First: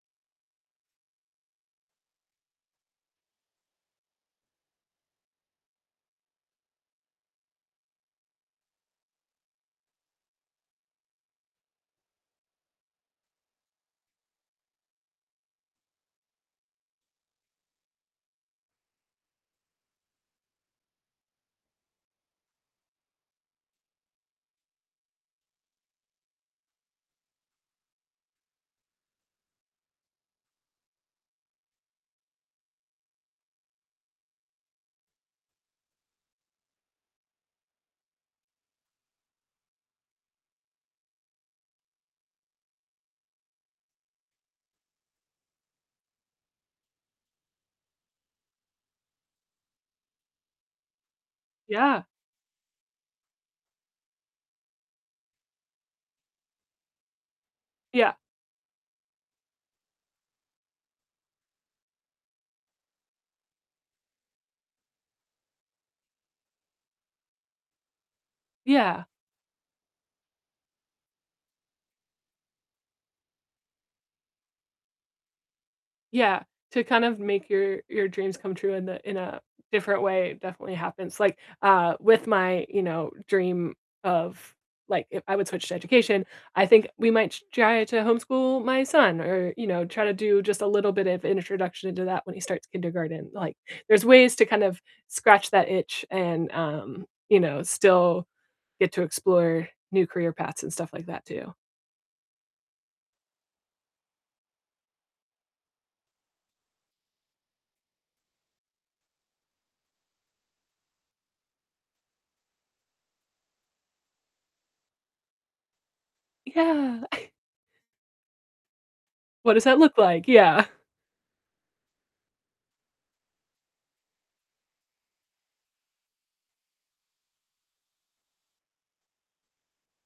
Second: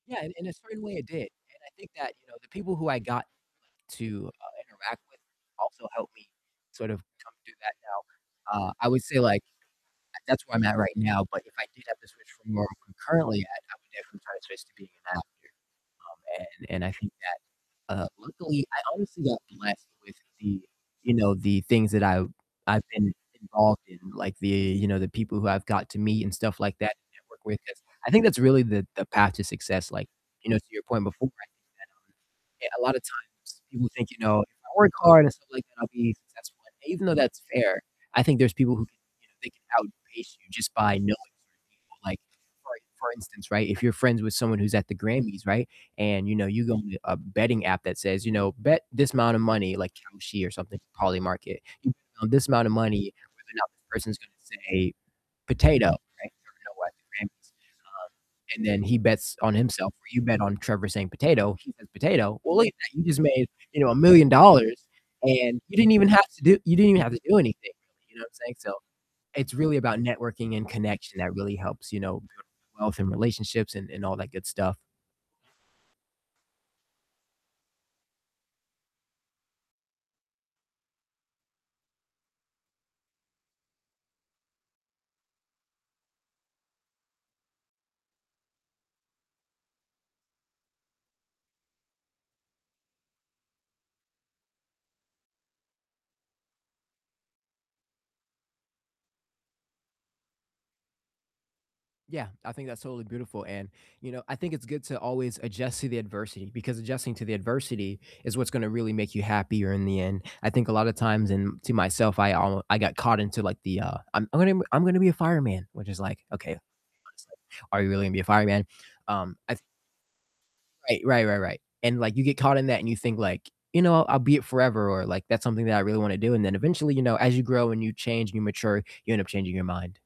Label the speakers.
Speaker 1: Yeah, in in a certain way it did, and I think that, you know, the people who I got to, uh, interact with also helped me sort of come through that now. Uh, I would say like that's, uh, where I'm at right now, but if I did have to switch from where I'm currently at, I would definitely try to switch to being an actor. Um, and and I think that, uh, luckily I honestly got blessed with the, you know, the things that I've I've been involved in, like the, you know, the people who I've got to meet and stuff like that and network with, 'cause I think that's really the the path to success. Like, you know, to your point before, I think that, um, a lot of times people think, you know, "If I work hard and stuff like that, I'll be successful," and even though that's fair, I think there's people who can, you know, they can outpace you just by knowing certain people. Like, for for instance, right, if you're friends with someone who's at the Grammys, right? And you know, you go on a betting app that says, you know, "Bet this amount of money," like Kalshi or something, Polymarket. You
Speaker 2: Yeah.
Speaker 1: bet on this amount of money whether or not this person's gonna say potato, right? [unintelligible] the Grammys. Um,
Speaker 2: Yeah.
Speaker 1: and then he bets on himself where you bet on Trevor saying "potato". He says "potato." Well, look at that. You just made, you know, $1,000,000 and you didn't even have to do you didn't even have to do anything, you know what I'm saying? So
Speaker 2: Yeah.
Speaker 1: it's really about networking and connection that really helps, you know, build wealth and relationships and and all that good stuff.
Speaker 2: Yeah, to kind of make your your dreams come true in a in a different way definitely happens. Like, uh, with my, you know, dream of, like, if I would switch to education, I think we might t try to homeschool my son or, you know, try to do just a little bit of introduction into that when he starts kindergarten. Like, there's ways to kind of scratch that itch and, um, you know, still get to explore new career paths and stuff like that too.
Speaker 1: Yeah, I think that's totally beautiful, and you know, I think it's good to always adjust to the adversity because adjusting to the adversity is what's gonna really make you happier in the end. I think a lot of times, and to myself, I al I got caught into like the, uh, "I'm I'm gonna I'm gonna be a fireman," which is like, "Okay,
Speaker 2: Yeah.
Speaker 1: honestly, are you really gonna be a fireman?" Um, I
Speaker 2: What
Speaker 1: th
Speaker 2: does that look like? Yeah.
Speaker 1: Right. Right, right, right, and like you get caught in that and you think like, you know, "I'll be it forever," or like, "That's something that I really wanna do," and then eventually, you know, as you grow and you change and you mature, you end up changing your mind.